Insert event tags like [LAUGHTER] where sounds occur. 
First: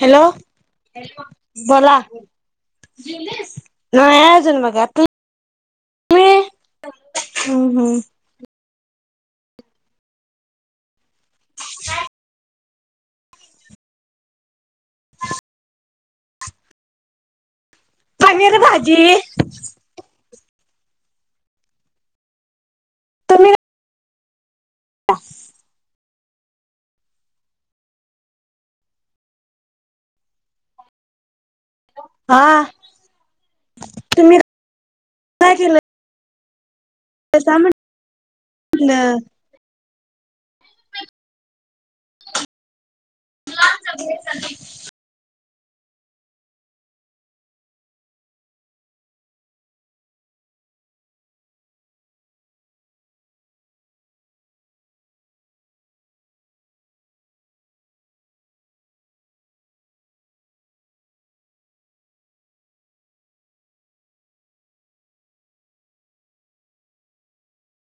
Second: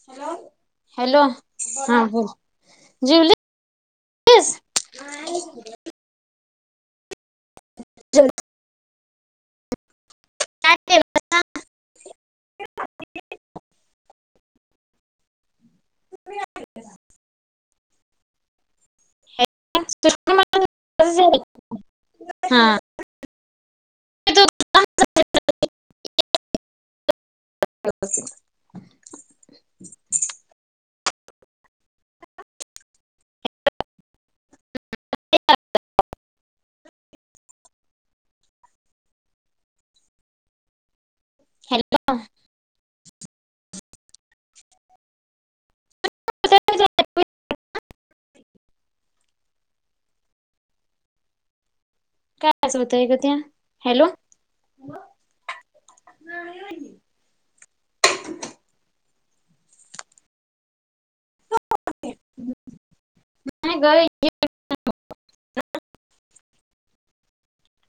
hello hello बोला हा बोल जेवलीस न अजून बाघा त तु ह चल का आ [INAUDIBLE] [INAUDIBLE] पनीर भाजी हा तमिळ ह के हा तुम्ही काय केलं न हॅलो [INAUDIBLE] कायचंवत आहे का त हॅलो घर